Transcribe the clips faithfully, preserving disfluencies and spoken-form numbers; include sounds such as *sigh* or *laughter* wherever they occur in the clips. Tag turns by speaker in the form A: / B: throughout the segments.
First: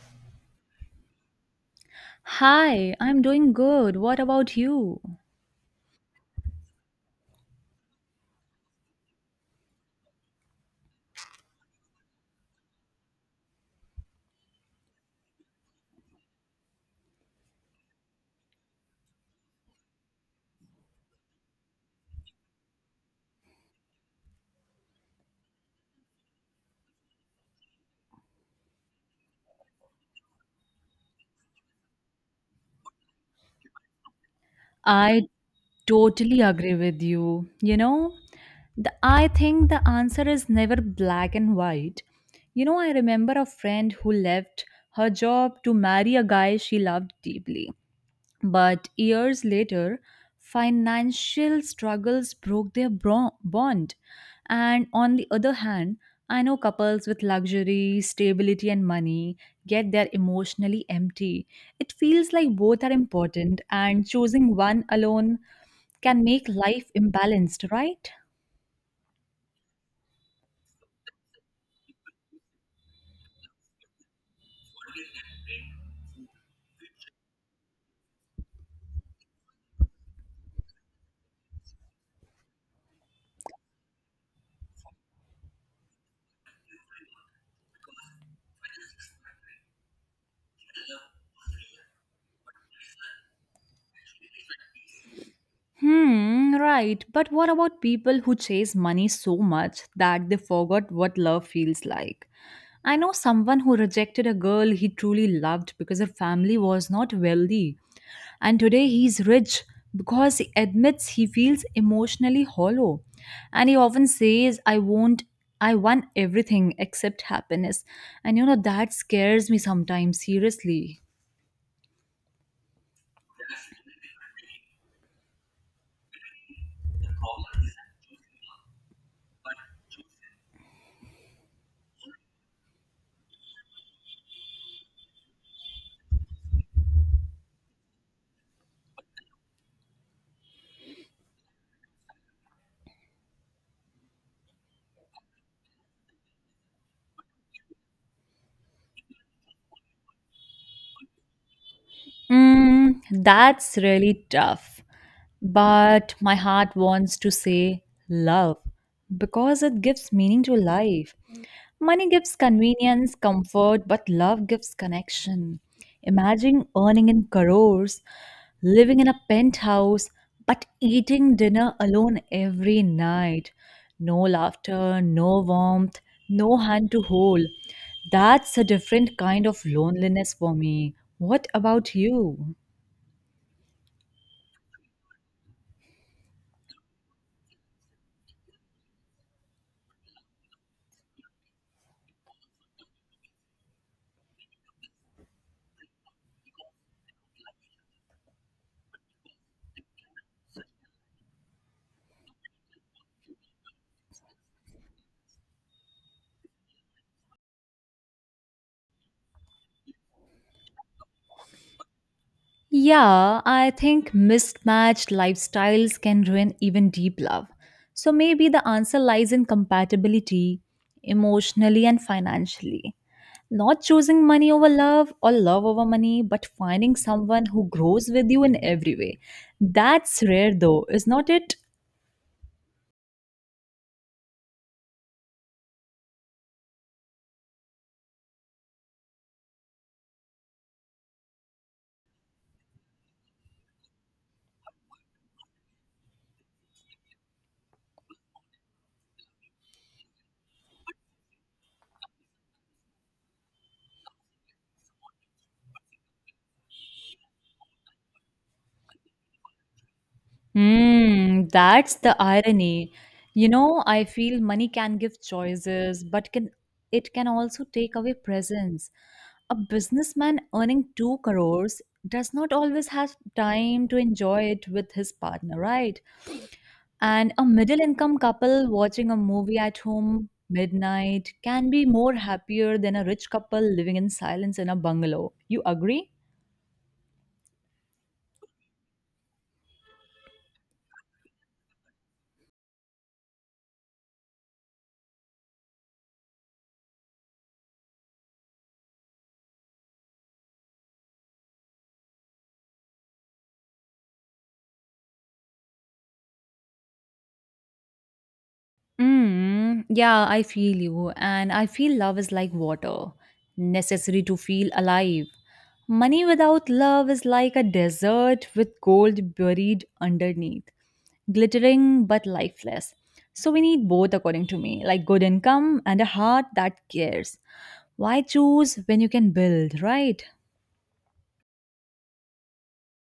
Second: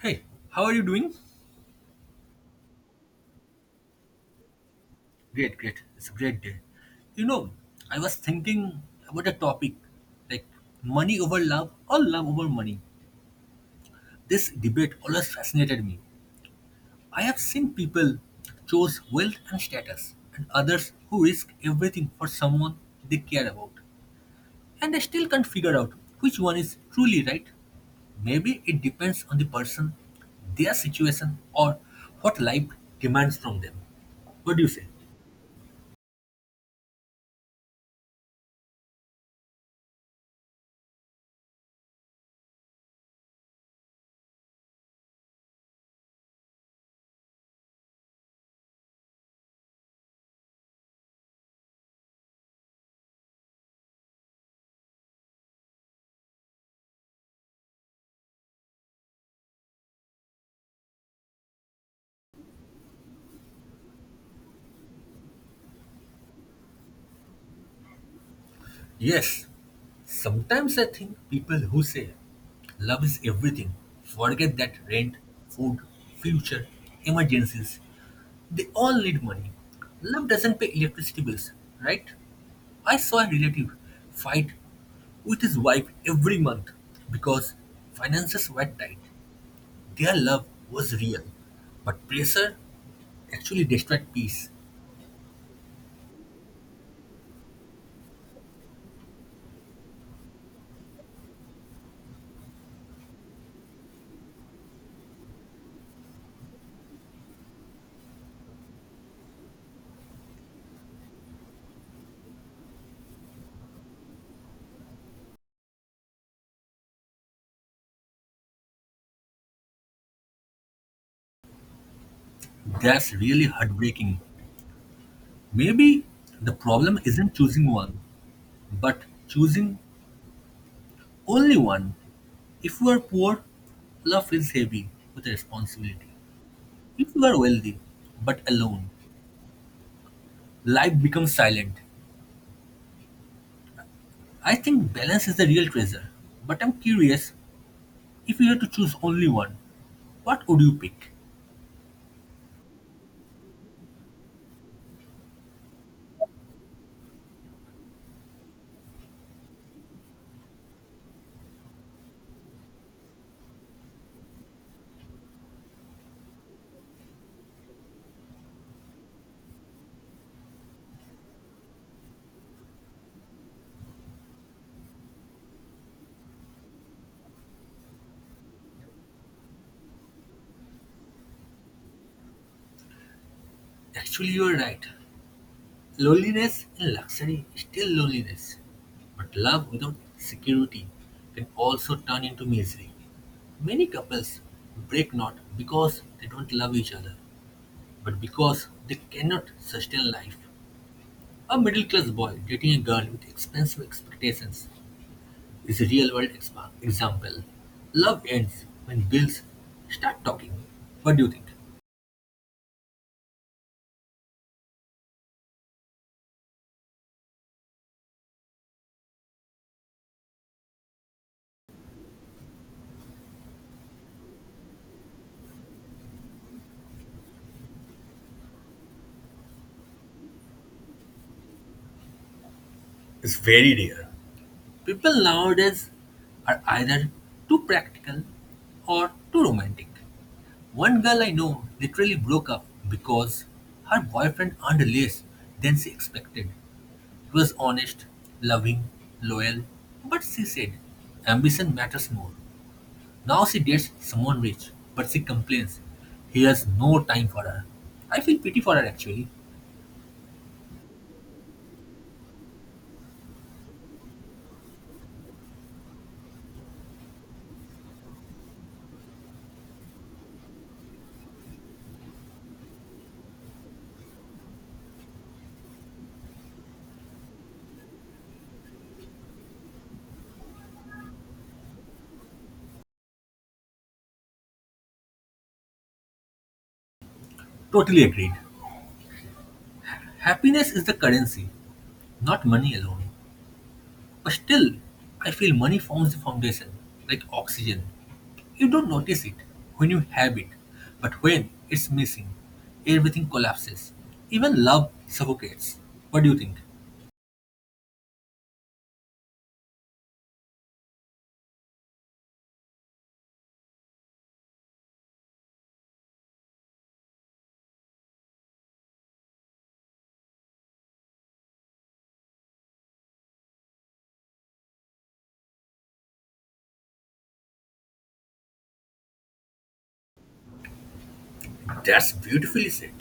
A: Hey, how are you doing?
B: Hi, I'm doing good. What about you?
A: Great, great. It's a great day. You know, I was thinking about a topic like money over love or love over money. This debate always fascinated me. I have seen people choose wealth and status, and others who risk everything for someone they care about. And they still can't figure out which one is truly right. Maybe it depends on the person, their situation, or what life demands from them. What do you say?
B: I totally agree with you. You know, the, I think the answer is never black and white. You know, I remember a friend who left her job to marry a guy she loved deeply. But years later, financial struggles broke their bro- bond. And on the other hand, I know couples with luxury, stability, and money get their emotionally empty. It feels like both are important, and choosing one alone can make life imbalanced, right?
A: Yes, sometimes I think people who say love is everything forget that rent, food, future, emergencies, they all need money. Love doesn't pay electricity bills, right? I saw a relative fight with his wife every month because finances were tight. Their love was real, but pressure actually destroyed peace.
B: Hmm, right. But what about people who chase money so much that they forgot what love feels like? I know someone who rejected a girl he truly loved because her family was not wealthy. And today he's rich because he admits he feels emotionally hollow. And he often says, I won't, I want everything except happiness. And you know, that scares me sometimes, seriously.
A: That's really heartbreaking. Maybe the problem isn't choosing one, but choosing only one. If you are poor, love is heavy with responsibility. If you are wealthy, but alone, life becomes silent. I think balance is the real treasure. But I'm curious, if you had to choose only one, what would you pick?
B: Mm, that's really tough. But my heart wants to say love because it gives meaning to life. Money gives convenience, comfort, but love gives connection. Imagine earning in crores living in a penthouse, but eating dinner alone every night. No laughter, no warmth, no hand to hold. That's a different kind of loneliness for me. What about you?
A: Actually, you are right. Loneliness and luxury is still loneliness. But love without security can also turn into misery. Many couples break not because they don't love each other, but because they cannot sustain life. A middle class boy dating a girl with expensive expectations is a real world expa- example. Love ends when bills start talking. What do you think?
B: Yeah, I think mismatched lifestyles can ruin even deep love. So maybe the answer lies in compatibility, emotionally and financially. Not choosing money over love or love over money, but finding someone who grows with you in every way. That's rare though, is not it?
A: It's very rare. People nowadays are either too practical or too romantic. One girl I know literally broke up because her boyfriend earned less than she expected. He was honest, loving, loyal, but she said ambition matters more. Now she dates someone rich, but she complains he has no time for her. I feel pity for her actually.
B: Hmm, that's the irony. You know, I feel money can give choices, but can it can also take away presence. A businessman earning two crores does not always have time to enjoy it with his partner, right? And a middle income couple watching a movie at home midnight can be more happier than a rich couple living in silence in a bungalow. You agree?
A: Totally agreed. Happiness is the currency, not money alone. But still, I feel money forms the foundation, like oxygen. You don't notice it when you have it, but when it's missing, everything collapses. Even love suffocates. What do you think?
B: Mm, yeah, I feel you. And I feel love is like water, necessary to feel alive. Money without love is like a desert with gold buried underneath, glittering but lifeless. So we need both, according to me, like good income and a heart that cares. Why choose when you can build, right?
A: That's beautifully said.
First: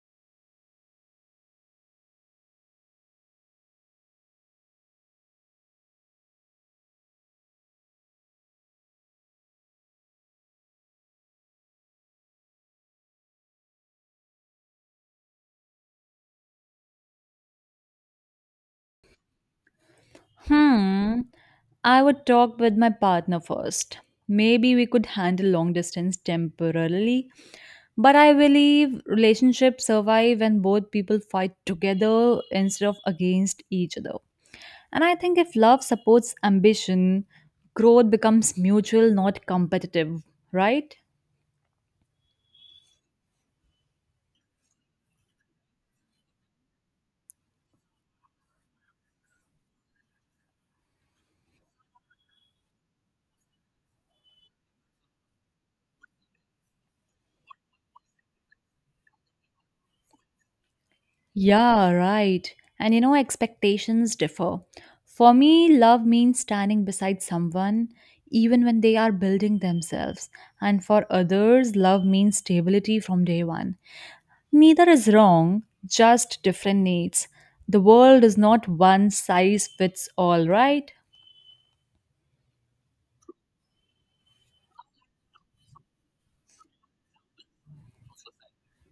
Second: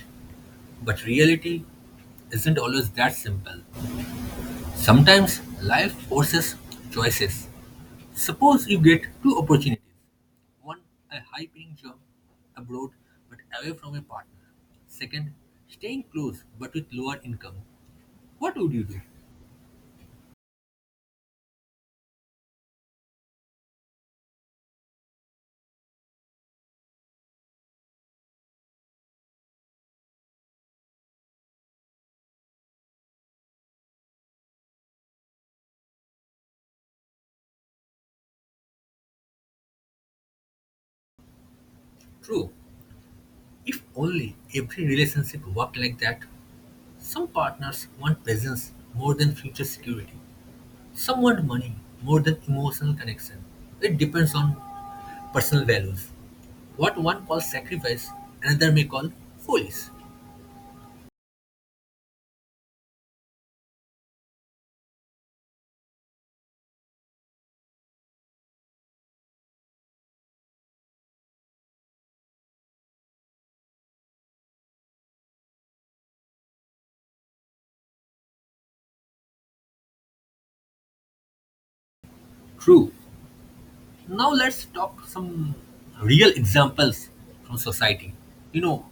A: But reality isn't always that simple. Sometimes life forces choices. Suppose you get two opportunities. One, a high paying job abroad but away from a partner. Second, staying close but with lower income. What would you do?
B: Hmm. I would talk with my partner first. Maybe we could handle long distance temporarily. But I believe relationships survive when both people fight together instead of against each other. And I think if love supports ambition, growth becomes mutual, not competitive, right?
A: True, if only every relationship worked like that. Some partners want presence more than future security, some want money more than emotional connection. It depends on personal values. What one calls sacrifice, another may call foolish.
B: Yeah, right. And you know, expectations differ. For me, love means standing beside someone even when they are building themselves. And for others, love means stability from day one. Neither is wrong, just different needs. The world is not one size fits all, right?
A: True. Now let's talk some real examples from society. You know,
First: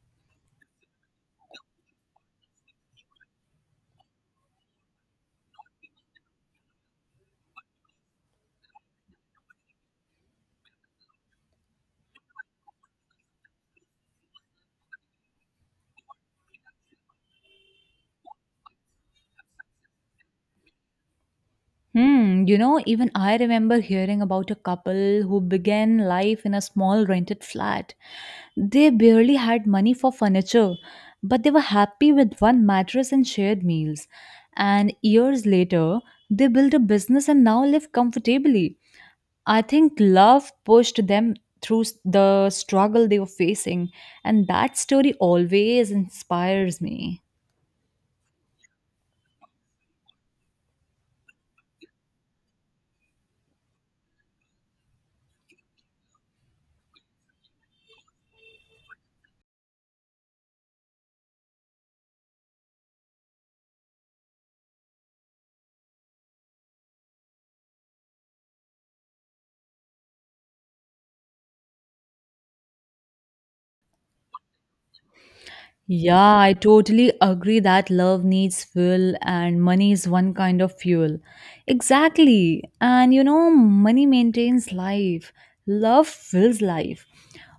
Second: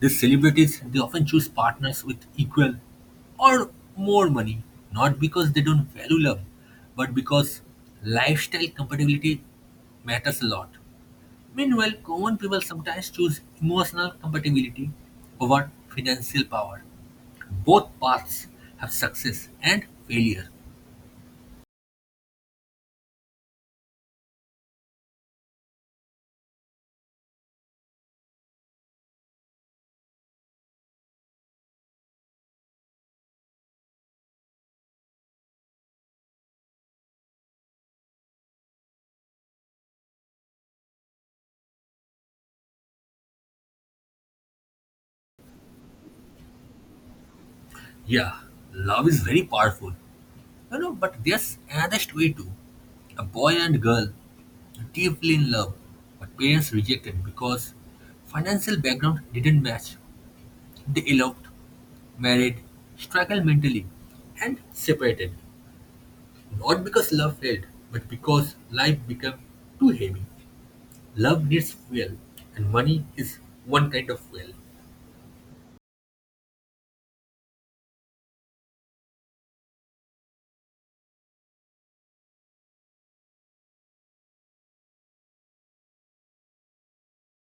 A: these celebrities, they often choose partners with equal or more money, not because they don't value love, but because lifestyle compatibility matters a lot. Meanwhile, common people sometimes choose emotional compatibility over financial power. Both paths have success and failure.
B: Hmm, you know, even I remember hearing about a couple who began life in a small rented flat. They barely had money for furniture, but they were happy with one mattress and shared meals. And years later, they built a business and now live comfortably. I think love pushed them through s- the struggle they were facing, and that story always inspires me.
A: Yeah, love is very powerful. You know, but there's honest way too. A boy and girl deeply in love, but parents rejected because financial background didn't match. They eloped, married, struggled mentally, and separated. Not because love failed, but because life became too heavy. Love needs fuel, and money is one kind of fuel.
B: Yeah, I totally agree that love needs fuel and money is one kind of fuel. Exactly. And you know, money maintains life, love fills life.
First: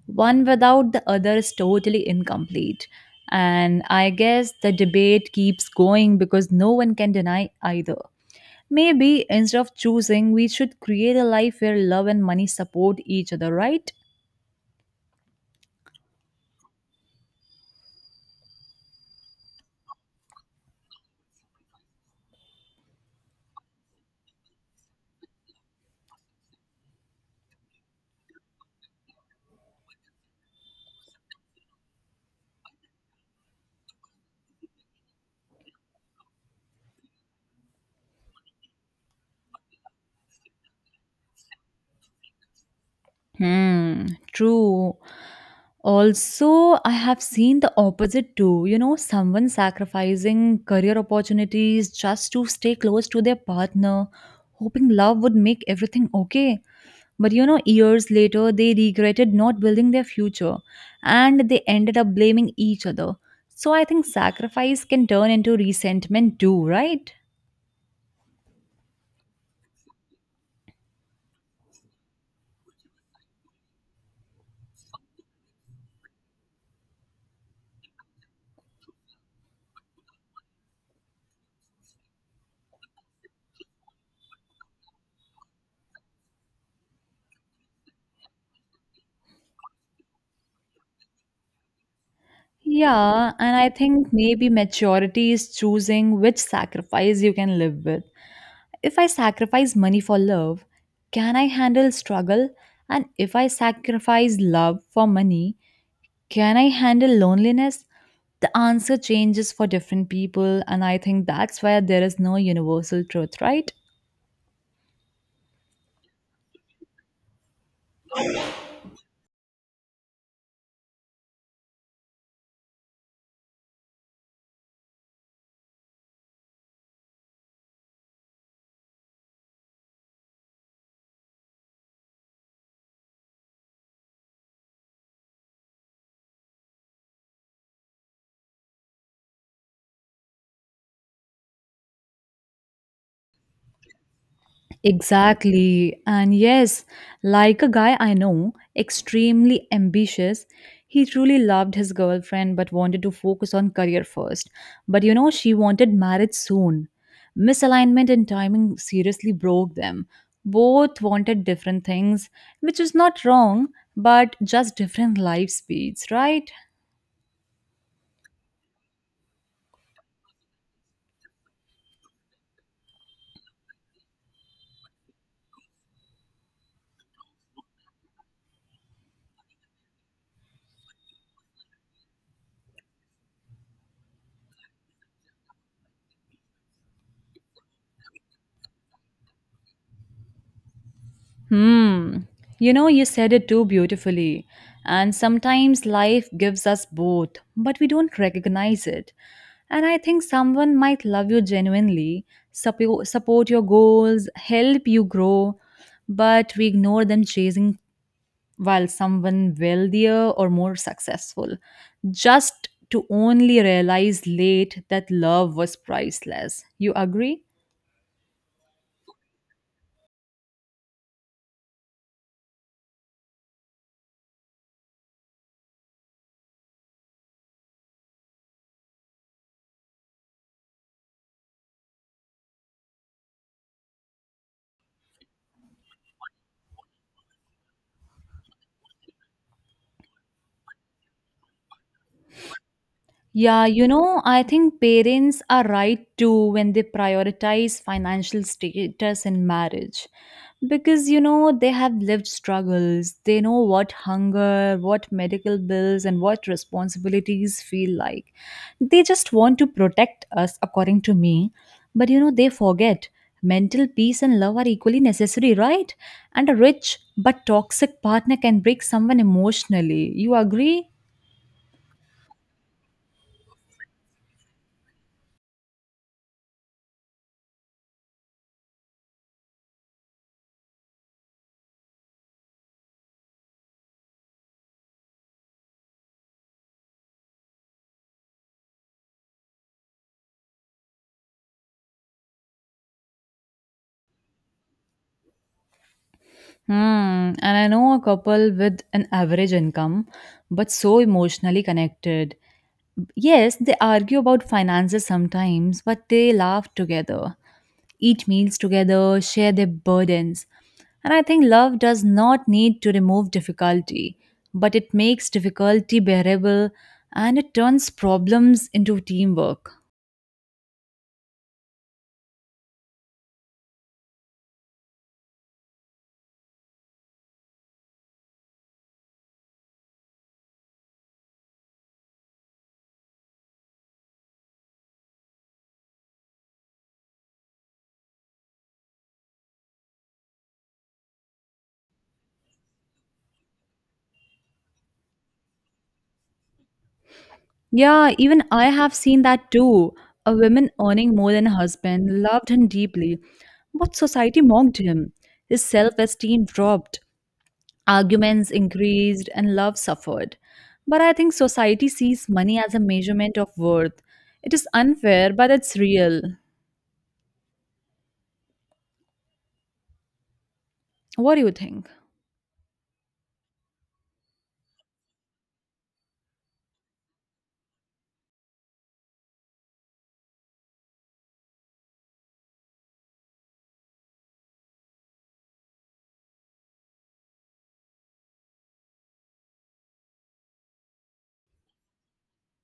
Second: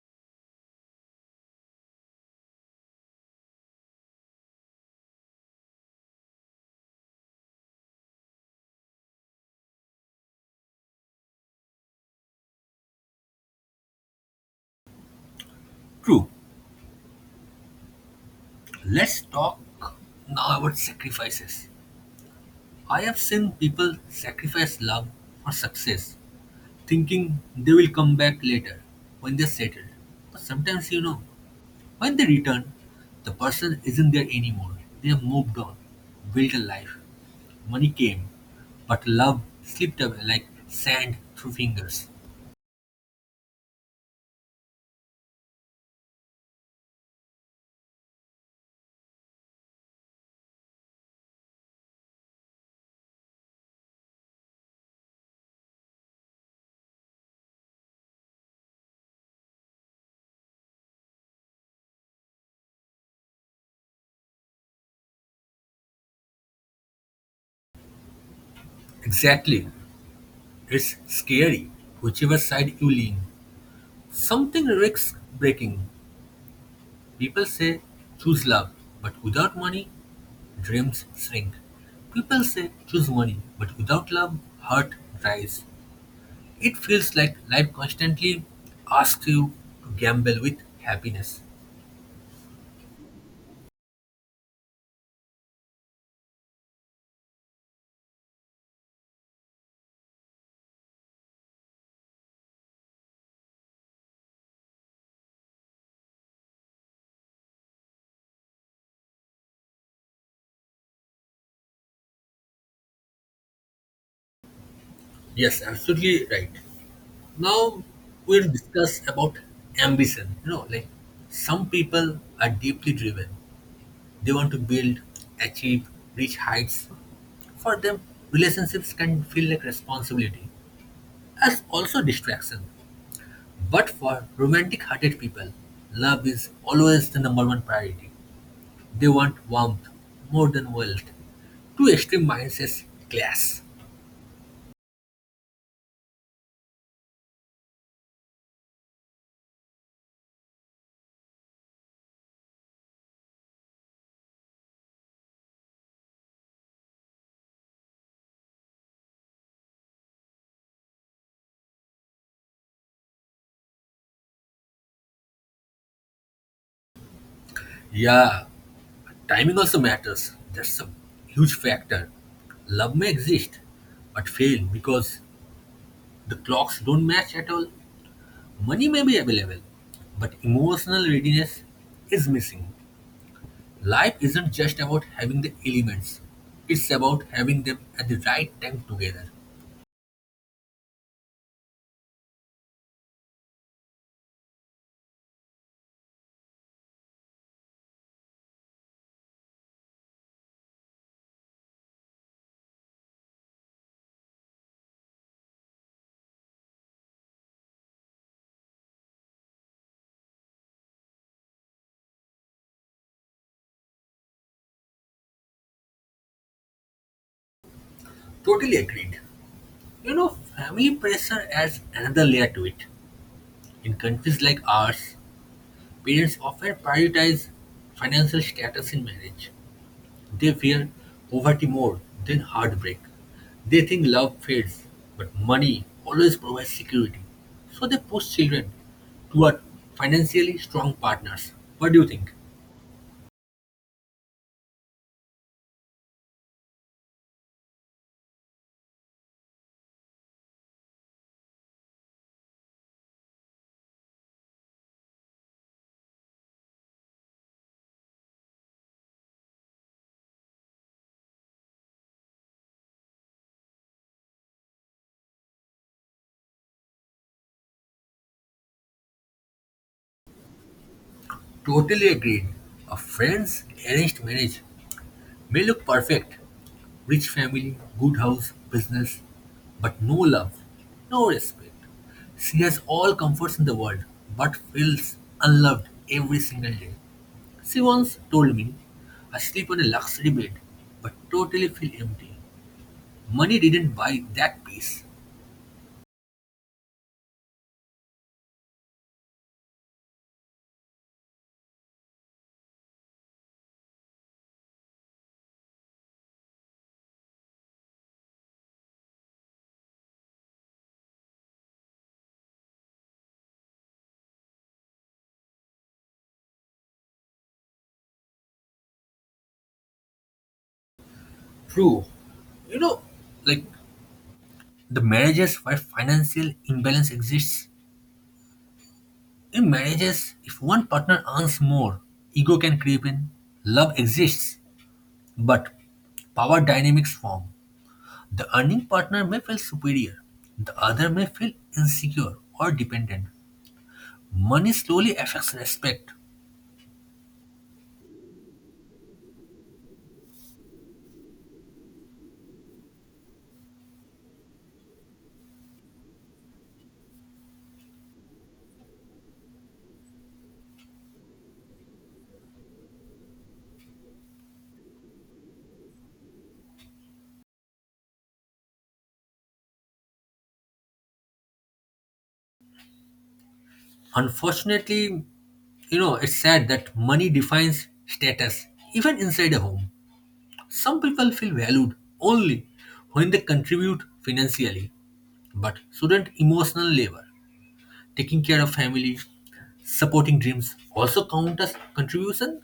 B: One without the other is totally incomplete. And I guess the debate keeps going because no one can deny either. Maybe instead of choosing, we should create a life where love and money support each other, right?
A: True. Let's talk now about sacrifices. I have seen people sacrifice love for success, thinking they will come back later when they're settled. But sometimes, you know, when they return, the person isn't there anymore. They have moved on, built a life. Money came, but love slipped away like sand through fingers.
B: Hmm, true. Also, I have seen the opposite too. You know, someone sacrificing career opportunities just to stay close to their partner, hoping love would make everything okay. But you know, years later, they regretted not building their future and they ended up blaming each other. So I think sacrifice can turn into resentment too, right?
A: Exactly. It's scary, whichever side you lean. Something risks breaking. People say choose love, but without money, dreams shrink. People say choose money, but without love, heart dries. It feels like life constantly asks you to gamble with happiness.
B: Yeah, and I think maybe maturity is choosing which sacrifice you can live with. If I sacrifice money for love, can I handle struggle? And if I sacrifice love for money, can I handle loneliness? The answer changes for different people, and I think that's why there is no universal truth, right?
A: Yes, absolutely right. Now we'll discuss about ambition. You know, like some people are deeply driven. They want to build, achieve, reach heights. For them, relationships can feel like responsibility as also distraction. But for romantic-hearted people, love is always the number one priority. They want warmth more than wealth. Two extreme mindsets clash.
B: Exactly. And yes, like a guy I know, extremely ambitious, he truly loved his girlfriend but wanted to focus on career first. But you know, she wanted marriage soon. Misalignment and timing seriously broke them. Both wanted different things, which is not wrong, but just different life speeds, right?
A: Yeah, timing also matters. That's a huge factor. Love may exist, but fail because the clocks don't match at all. Money may be available, but emotional readiness is missing. Life isn't just about having the elements, it's about having them at the right time together.
B: Hmm. You know, you said it too beautifully. And sometimes life gives us both, but we don't recognize it. And I think someone might love you genuinely, suppo- support your goals, help you grow, but we ignore them chasing while someone wealthier or more successful, just to only realize late that love was priceless. You agree?
A: Totally agreed. You know, family pressure adds another layer to it. In countries like ours, parents often prioritize financial status in marriage. They fear poverty more than heartbreak. They think love fades, but money always provides security. So they push children toward financially strong partners. What do you think?
B: Yeah, you know, I think parents are right too when they prioritize financial status in marriage. Because, you know, they have lived struggles. They know what hunger, what medical bills, and what responsibilities feel like. They just want to protect us, according to me. But, you know, they forget mental peace and love are equally necessary, right? And a rich but toxic partner can break someone emotionally. You agree?
A: Totally agreed. A friend's arranged marriage may look perfect. Rich family, good house, business, but no love, no respect. She has all comforts in the world, but feels unloved every single day. She once told me, I sleep on a luxury bed, but totally feel empty. Money didn't buy that peace.
B: Hmm, and I know a couple with an average income, but so emotionally connected. Yes, they argue about finances sometimes, but they laugh together, eat meals together, share their burdens. And I think love does not need to remove difficulty, but it makes difficulty bearable and it turns problems into teamwork.
A: True. You know, like the marriages where financial imbalance exists, in marriages, if one partner earns more, ego can creep in. Love exists, but power dynamics form. The earning partner may feel superior, the other may feel insecure or dependent. Money slowly affects respect.
B: Yeah, even I have seen that too. A woman earning more than a husband loved him deeply, but society mocked him. His self esteem dropped, arguments increased, and love suffered. But I think society sees money as a measurement of worth. It is unfair, but it's real. What do you think?
A: Unfortunately, you know, it's sad that money defines status, even inside a home. Some people feel valued only when they contribute financially, but shouldn't emotional labor, taking care of family, supporting dreams also count as contribution?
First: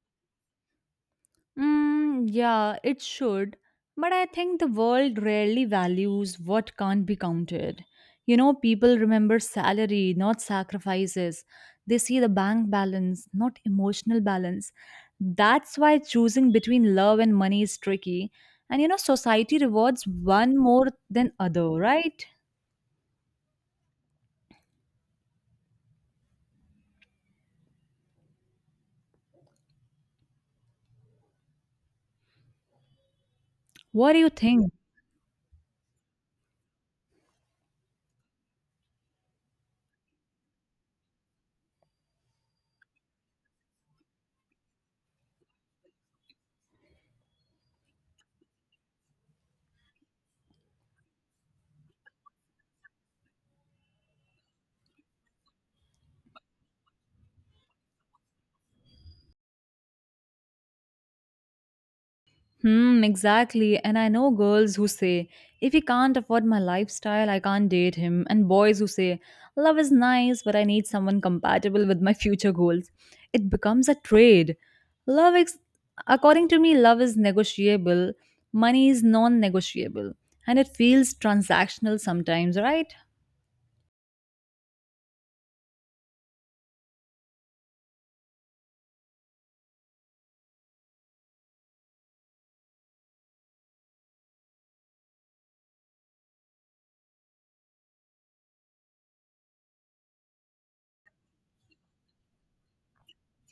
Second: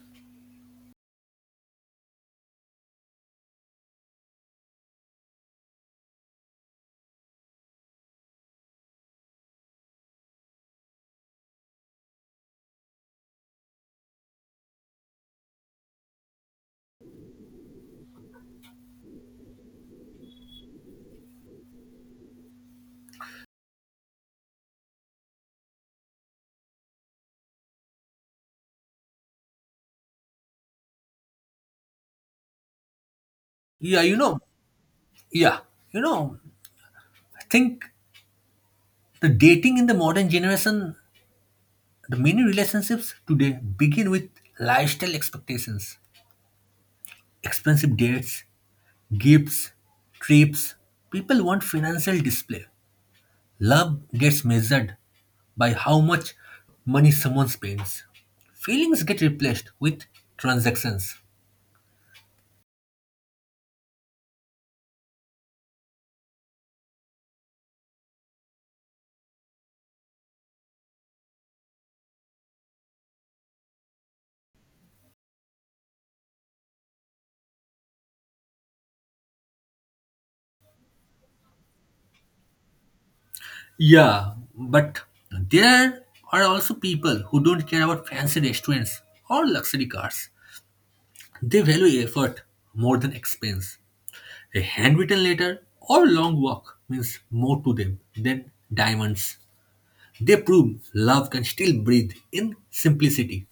B: Mm, yeah, it should. But I think the world rarely values what can't be counted. You know, people remember salary, not sacrifices. They see the bank balance, not emotional balance. That's why choosing between love and money is tricky. And you know, society rewards one more than other, right?
A: Yeah,
B: What
A: you
B: do you
A: know,
B: think?
A: yeah, you know, I think the dating in the modern generation, the many relationships today begin with lifestyle expectations, expensive dates, gifts, trips. People want financial display. Love gets measured by how much money someone spends. Feelings get replaced with transactions.
B: Hmm, exactly. And I know girls who say, if he can't afford my lifestyle, I can't date him. And boys who say, love is nice, but I need someone compatible with my future goals. It becomes a trade. Love, ex- According to me, love is negotiable, money is non negotiable, and it feels transactional sometimes, right?
A: Yeah, but there are also people who don't care about fancy restaurants or luxury cars. They value effort more than expense. A handwritten letter or long walk means more to them than diamonds. They prove love can still breathe in simplicity.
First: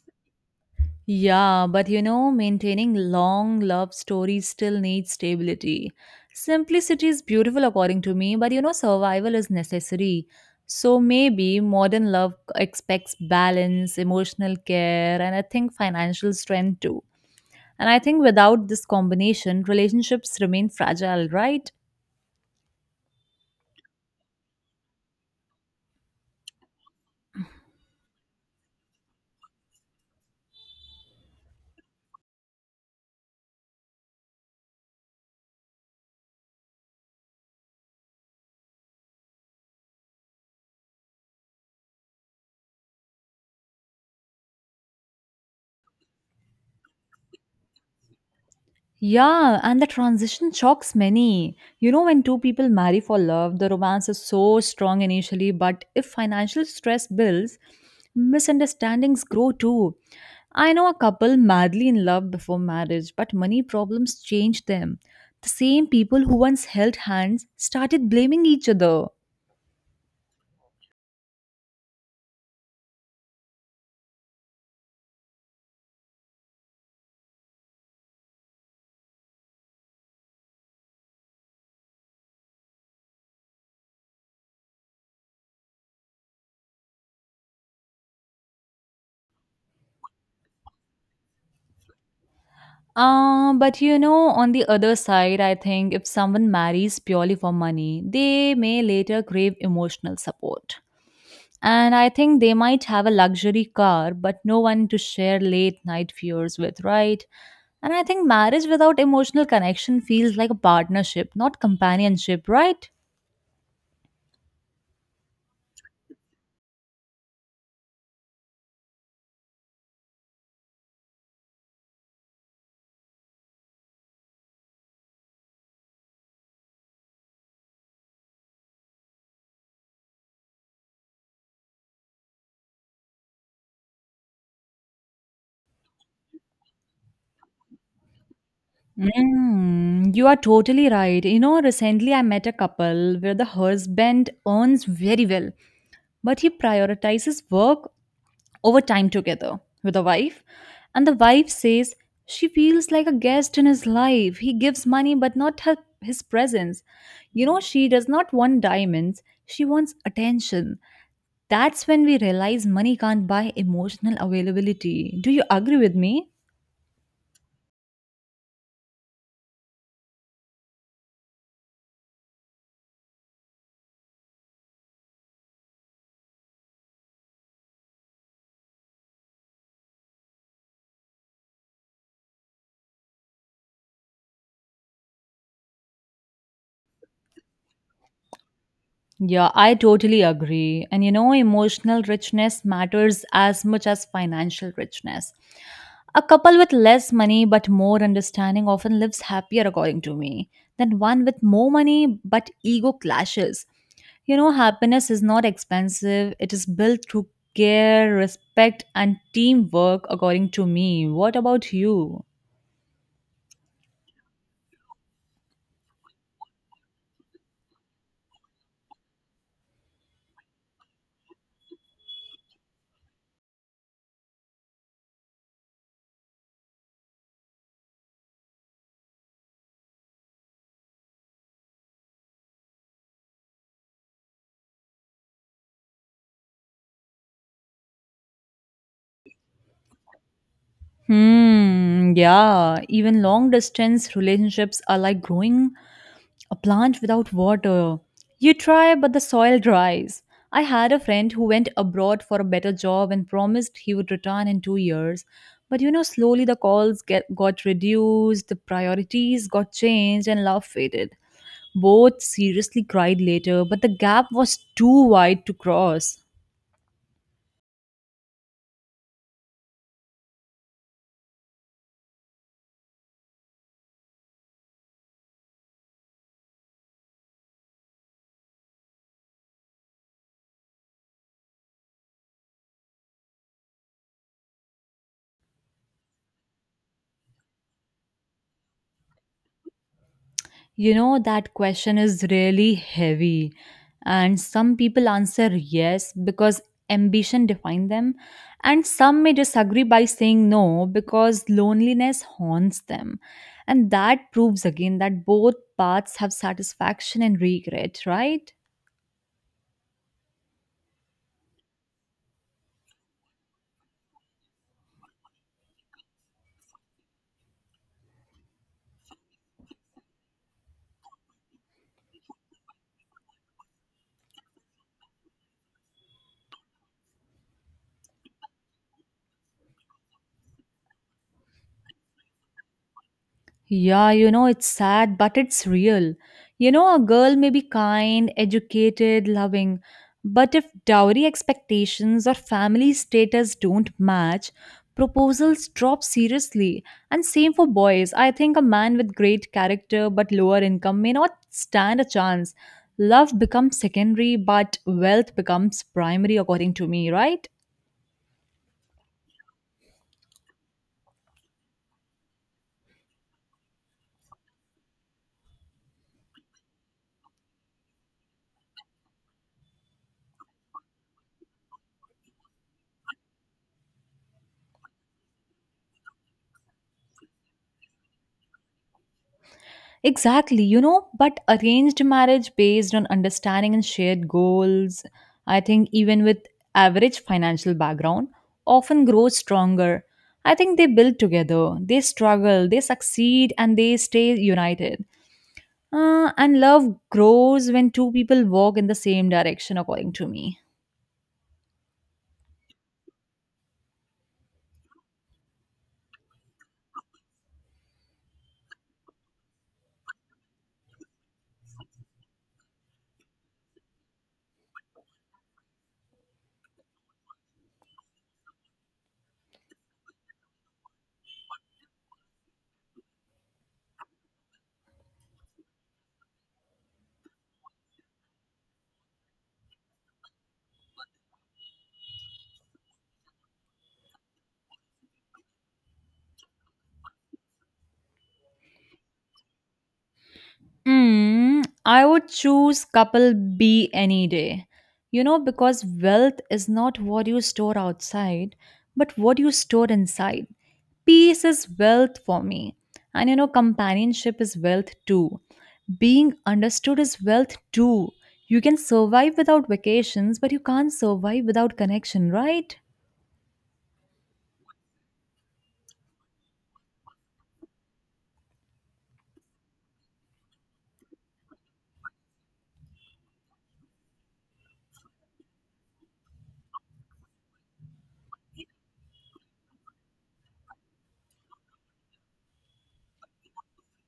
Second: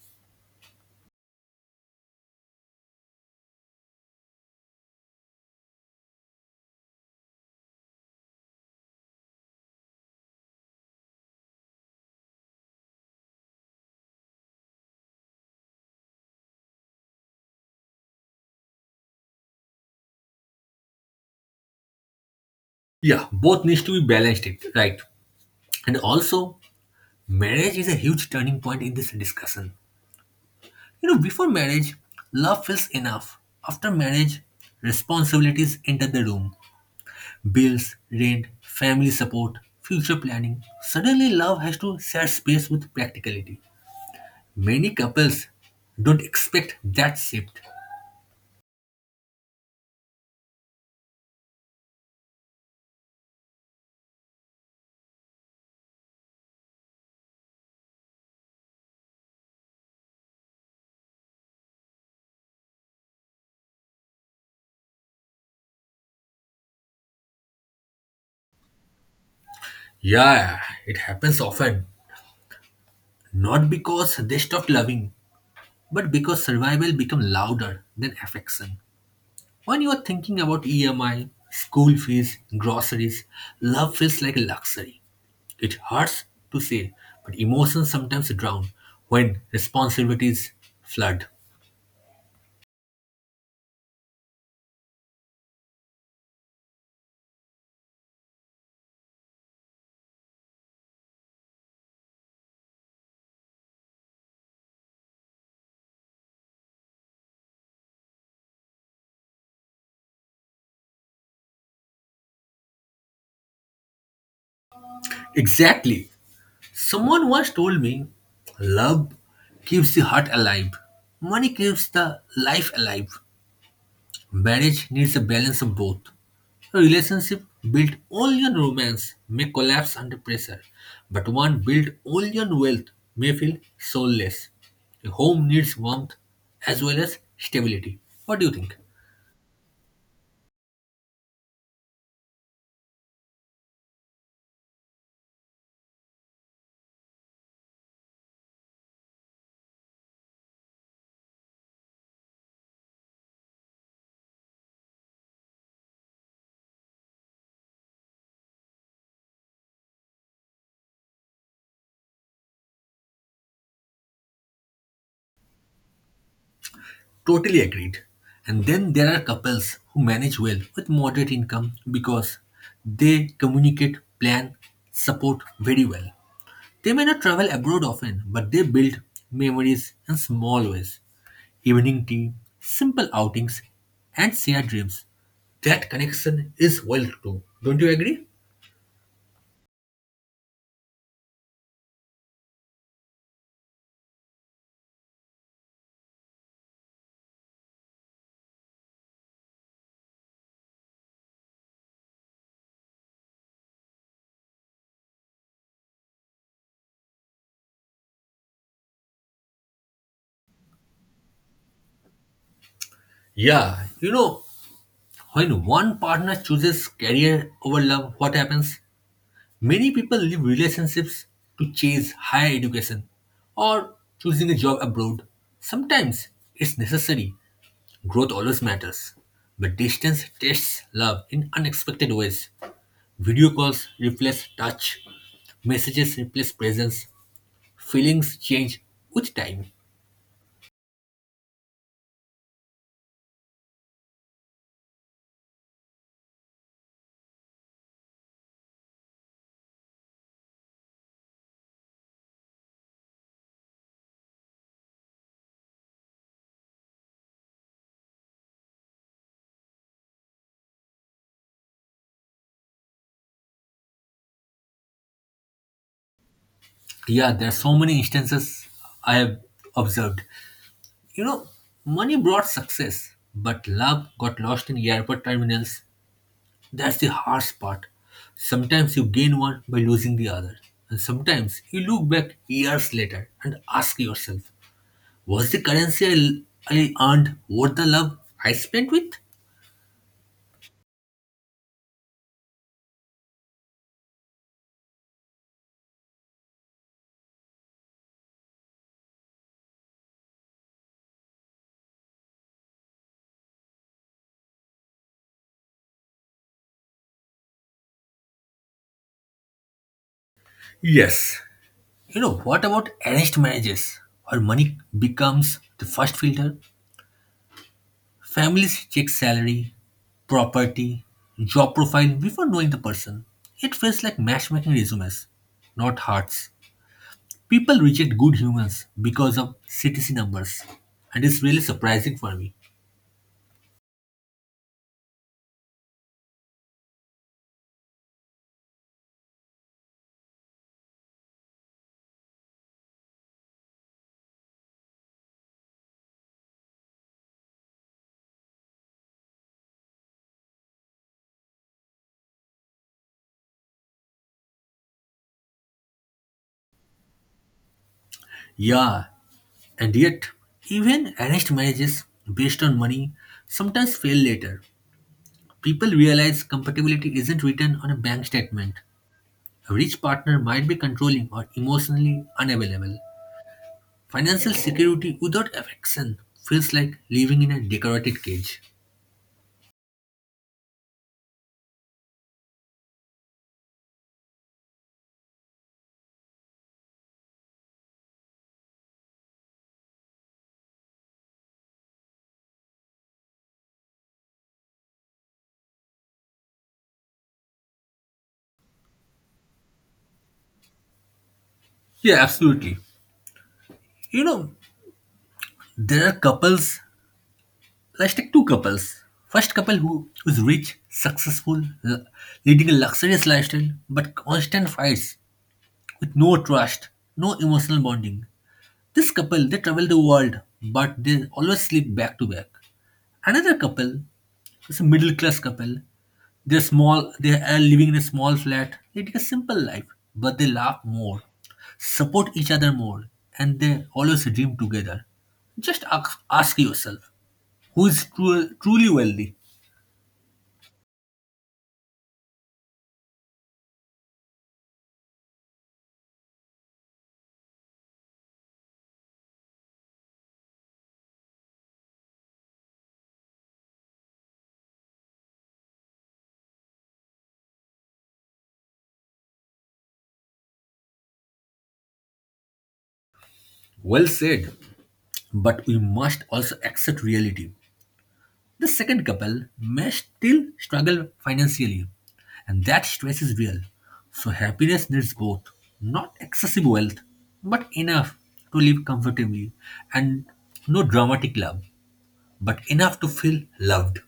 B: Yeah, but you know, maintaining long love stories still needs stability. Simplicity is beautiful, according to me, but you know, survival is necessary. So maybe modern love expects balance, emotional care, and I think financial strength too. And I think without this combination, relationships remain fragile, right?
A: Yeah, both needs to be balanced, it right? And also, marriage is a huge turning point in this discussion. You know, before marriage, love feels enough. After marriage, responsibilities enter the room. Bills, rent, family support, future planning. Suddenly, love has to share space with practicality. Many couples don't expect that shift.
B: Yeah, and the transition shocks many. You know, when two people marry for love, the romance is so strong initially, but if financial stress builds, misunderstandings grow too. I know a couple madly in love before marriage, but money problems changed them. The same people who once held hands started blaming each other.
A: Yeah, it happens often. Not because they stopped loving, but because survival becomes louder than affection. When you are thinking about E M I, school fees, groceries, love feels like a luxury. It hurts to say, but emotions sometimes drown when responsibilities flood.
B: Uh, but you know, on the other side, I think if someone marries purely for money, they may later crave emotional support. And I think they might have a luxury car, but no one to share late night fears with, right? And I think marriage without emotional connection feels like a partnership, not companionship, right?
A: Exactly. Someone once told me, love keeps the heart alive. Money keeps the life alive. Marriage needs a balance of both. A relationship built only on romance may collapse under pressure, but one built only on wealth may feel soulless. A home needs warmth as well as stability. What do you think?
B: Mm, you are totally right. You know, recently I met a couple where the husband earns very well, but he prioritizes work over time together with the wife. And the wife says she feels like a guest in his life. He gives money, but not her, his presence. You know, she does not want diamonds, she wants attention. That's when we realize money can't buy emotional availability. Do you agree with me?
A: Totally agreed. And then there are couples who manage well with moderate income because they communicate, plan, support very well. They may not travel abroad often, but they build memories in small ways. Evening tea, simple outings, and shared dreams. That connection is well too. Don't you agree?
B: Yeah, I totally agree. And you know, emotional richness matters as much as financial richness. A couple with less money but more understanding often lives happier, according to me, than one with more money but ego clashes. You know, happiness is not expensive, it is built through care, respect, and teamwork, according to me. What about you?
A: Yeah, you know, when one partner chooses career over love, what happens? Many people leave relationships to chase higher education or choosing a job abroad. Sometimes it's necessary, growth always matters. But distance tests love in unexpected ways. Video calls replace touch, messages replace presence, feelings change with time.
B: Hmm, yeah, even long distance relationships are like growing a plant without water. You try, but the soil dries. I had a friend who went abroad for a better job and promised he would return in two years. But you know, slowly the calls get, got reduced, the priorities got changed, and love faded. Both seriously cried later, but the gap was too wide to cross.
A: Yeah, there are so many instances I have observed. You know, money brought success, but love got lost in airport terminals. That's the harsh part. Sometimes you gain one by losing the other. And sometimes you look back years later and ask yourself, was the currency I, I earned worth the love I spent with?
B: You know, that question is really heavy. And some people answer yes because ambition defines them, and some may disagree by saying no because loneliness haunts them. And that proves again that both paths have satisfaction and regret, right?
A: Yes. You know, what about arranged marriages where money becomes the first filter? Families check salary, property, job profile before knowing the person. It feels like matchmaking resumes, not hearts. People reject good humans because of C T C numbers, and it's really surprising for me.
B: Yeah, you know, it's sad, but it's real. You know, a girl may be kind, educated, loving, but if dowry expectations or family status don't match, proposals drop seriously. And same for boys. I think a man with great character but lower income may not stand a chance. Love becomes secondary, but wealth becomes primary, according to me, right?
A: Yeah, and yet, even arranged marriages based on money sometimes fail later. People realize compatibility isn't written on a bank statement. A rich partner might be controlling or emotionally unavailable. Financial security without affection feels like living in a decorated cage.
B: Exactly, you know, but arranged marriage based on understanding and shared goals, I think even with average financial background, often grows stronger. I think they build together, they struggle, they succeed, and they stay united. Uh, and love grows when two people walk in the same direction, according to me.
A: Yeah, absolutely. You know, there are couples. Let's take two couples. First couple who is rich, successful, l- leading a luxurious lifestyle, but constant fights with no trust, no emotional bonding. This couple, they travel the world, but they always sleep back to back. Another couple is a middle class couple. They're small. They are living in a small flat, leading a simple life, but they laugh more, support each other more, and they always dream together. Just ask, ask yourself who is tru- truly wealthy.
B: Mm, I would choose couple B any day. You know, because wealth is not what you store outside, but what you store inside. Peace is wealth for me. And you know, companionship is wealth too. Being understood is wealth too. You can survive without vacations, but you can't survive without connection, right?
A: Well said, but we must also accept reality. The second couple may still struggle financially, and that stress is real. So, happiness needs both. Not excessive wealth, but enough to live comfortably, and no dramatic love, but enough to feel loved.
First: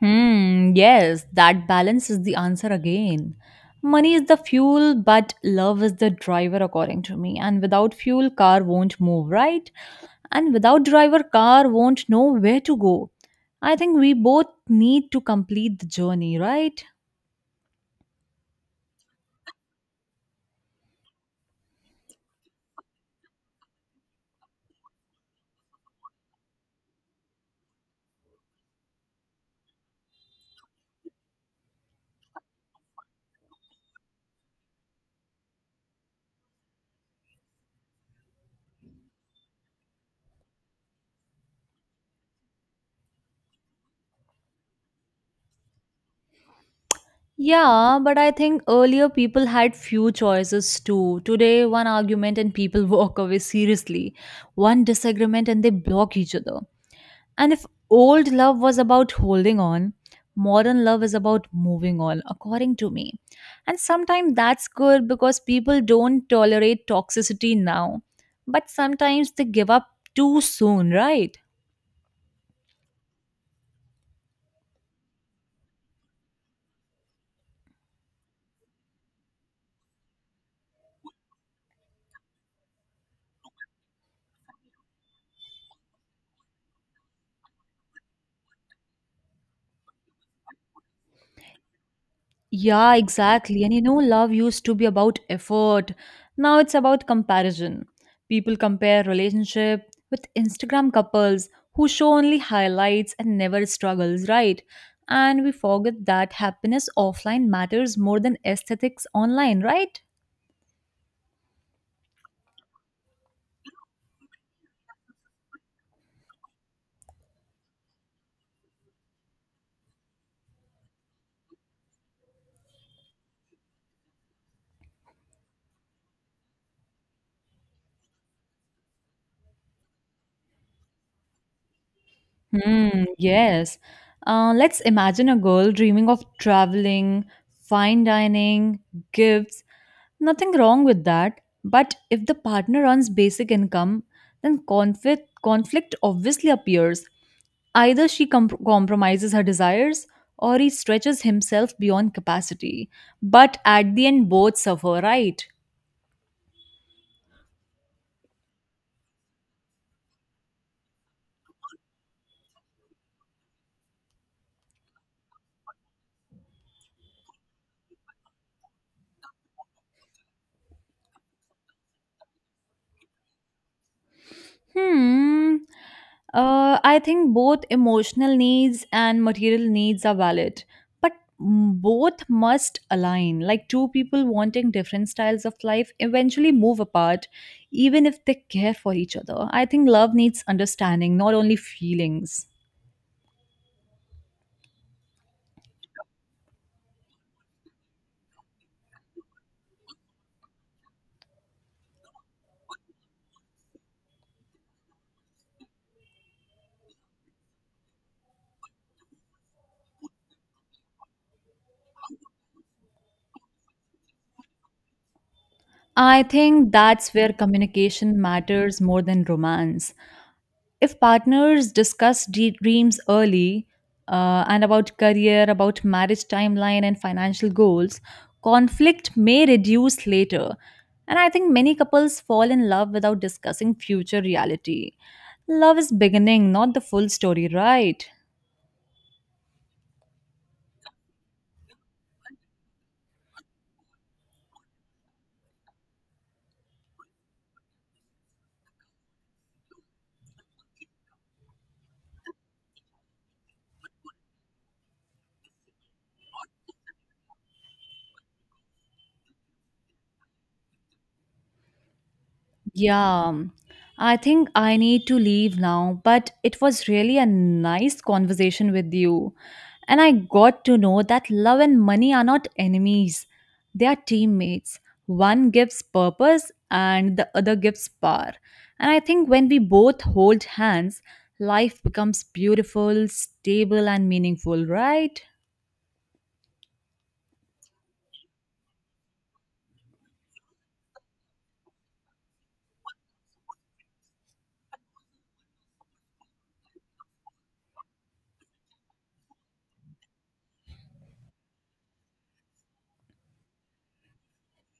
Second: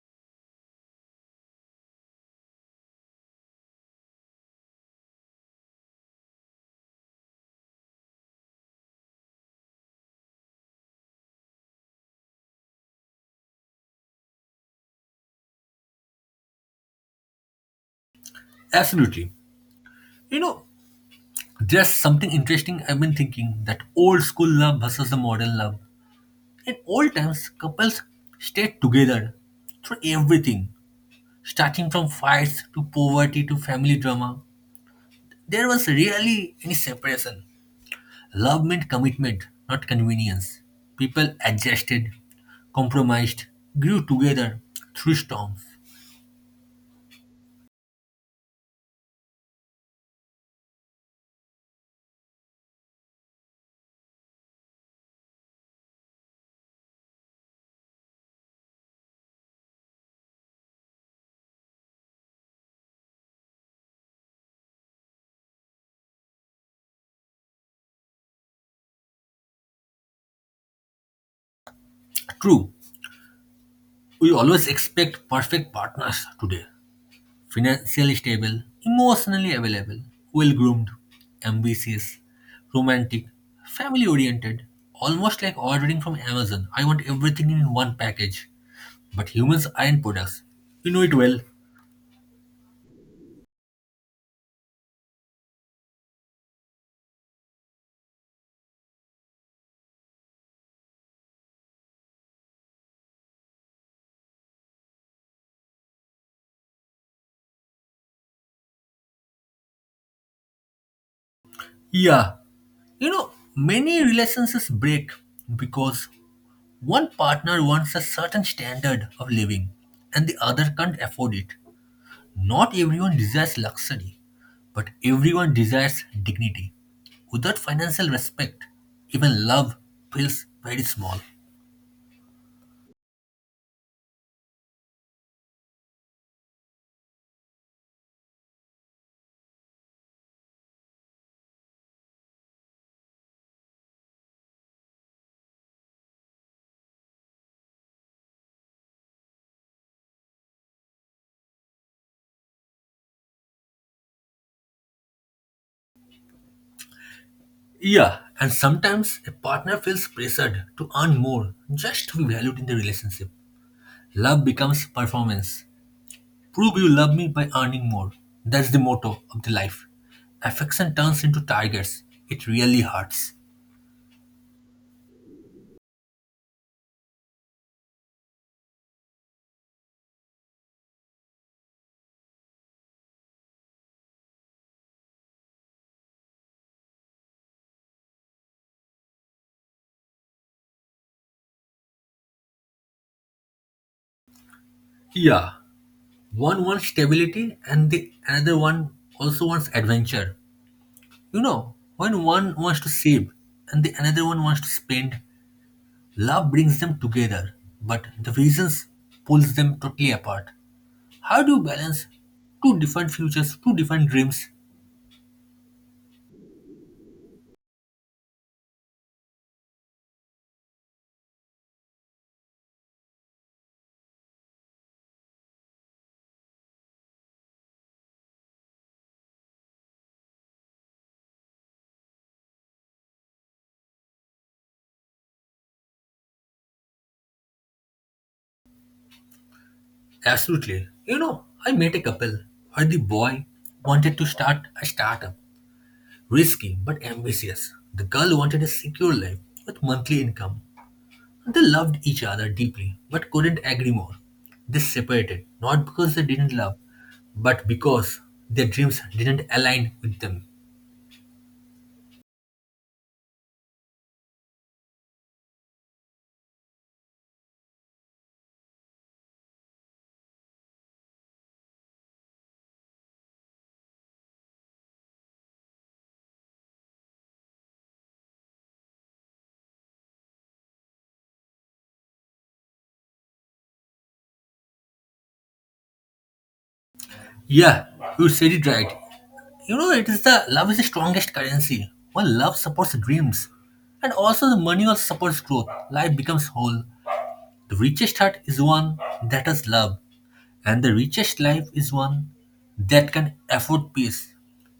B: Hmm, yes, that balance is the answer again. Money is the fuel, but love is the driver, according to me. And without fuel, car won't move, right? And without driver, car won't know where to go. I think we both need to complete the journey, right?
A: Absolutely. You know, there's something interesting I've been thinking, that old school love versus the modern love. In old times, couples stayed together through everything. Starting from fights to poverty to family drama, there was rarely any separation. Love meant commitment, not convenience. People adjusted, compromised, grew together through storms.
B: Yeah, but I think earlier people had few choices too. Today, one argument and people *laughs* walk away seriously. One disagreement and they block each other. And if old love was about holding on, modern love is about moving on, according to me. And sometimes that's good because people don't tolerate toxicity now. But sometimes they give up too soon, right?
A: True, we always expect perfect partners today: financially stable, emotionally available, well groomed, ambitious, romantic, family oriented. Almost like ordering from Amazon, I want everything in one package. But humans aren't products. You know it well.
B: Yeah, exactly. And you know, love used to be about effort. Now it's about comparison. People compare relationship with Instagram couples who show only highlights and never struggles, right? And we forget that happiness offline matters more than aesthetics online, right?
A: Yeah. You know, many relationships break because one partner wants a certain standard of living and the other can't afford it. Not everyone desires luxury, but everyone desires dignity. Without financial respect, even love feels very small.
B: Hmm, yes. Uh, let's imagine a girl dreaming of traveling, fine dining, gifts. Nothing wrong with that. But if the partner earns basic income, then conflict, conflict obviously appears. Either she com- compromises her desires or he stretches himself beyond capacity. But at the end, both suffer, right?
A: Yeah, and sometimes a partner feels pressured to earn more just to be valued in the relationship. Love becomes performance. Prove you love me by earning more. That's the motto of the life. Affection turns into tigers. It really hurts.
B: Hmm. Uh, I think both emotional needs and material needs are valid, but m- both must align. Like two people wanting different styles of life eventually move apart, even if they care for each other. I think love needs understanding, not only feelings.
A: Yeah, one wants stability and the another one also wants adventure. You know, when one wants to save and the another one wants to spend, love brings them together, but the reasons pulls them totally apart. How do you balance two different futures, two different dreams?
B: I think that's where communication matters more than romance. If partners discuss de- dreams early, uh, and about career, about marriage timeline, and financial goals, conflict may reduce later. And I think many couples fall in love without discussing future reality. Love is beginning, not the full story, right?
A: Absolutely. You know, I met a couple where the boy wanted to start a startup. Risky but ambitious, the girl wanted a secure life with monthly income. They loved each other deeply but couldn't agree more. They separated not because they didn't love, but because their dreams didn't align with them.
B: Yeah, I think I need to leave now, but it was really a nice conversation with you. And I got to know that love and money are not enemies, they are teammates. One gives purpose and the other gives power. And I think when we both hold hands, life becomes beautiful, stable, and meaningful, right?
A: Yeah, you said it right. You know, it is the love is the strongest currency. When love supports dreams, and also the money also supports growth, life becomes whole. The richest heart is one that has love, and the richest life is one that can afford peace.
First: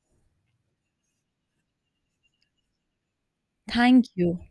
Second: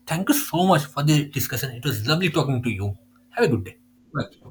A: Thank you so much for the discussion. It was lovely talking to you. Have a good day.
B: Thank you.
A: Bye.